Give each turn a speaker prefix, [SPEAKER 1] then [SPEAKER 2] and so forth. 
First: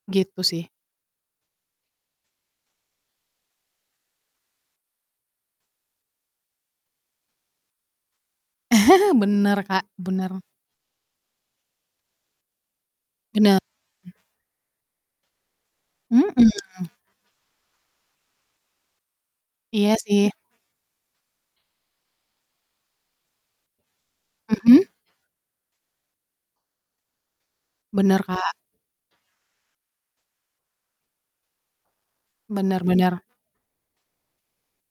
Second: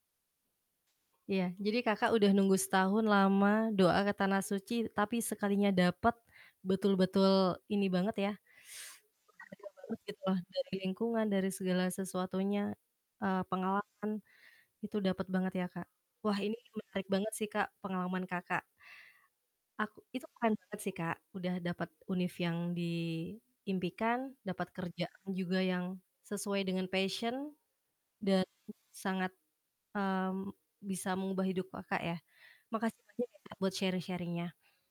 [SPEAKER 1] Gitu sih
[SPEAKER 2] Iya. Jadi Kakak udah nunggu setahun lama, doa ke tanah suci, tapi sekalinya dapet betul-betul ini banget ya
[SPEAKER 1] Benar, Kak,
[SPEAKER 2] bahagia
[SPEAKER 1] benar.
[SPEAKER 2] banget gitu. Dari lingkungan, dari segala sesuatunya, eee,
[SPEAKER 1] Benar.
[SPEAKER 2] pengalaman itu dapet banget ya, Kak. Wah, ini
[SPEAKER 1] Mhm.
[SPEAKER 2] menarik banget sih, Kak, pengalaman Kakak.
[SPEAKER 1] Iya
[SPEAKER 2] Aku itu
[SPEAKER 1] sih.
[SPEAKER 2] keren banget sih, Kak, udah dapat univ yang diimpikan, dapat
[SPEAKER 1] Mhm.
[SPEAKER 2] kerja juga yang sesuai dengan passion
[SPEAKER 1] Benar,
[SPEAKER 2] dan
[SPEAKER 1] Kak.
[SPEAKER 2] sangat, mmm, bisa mengubah hidup Kakak ya.
[SPEAKER 1] Benar
[SPEAKER 2] Makasih
[SPEAKER 1] benar.
[SPEAKER 2] banyak ya, Kak, buat sharing-sharing-nya.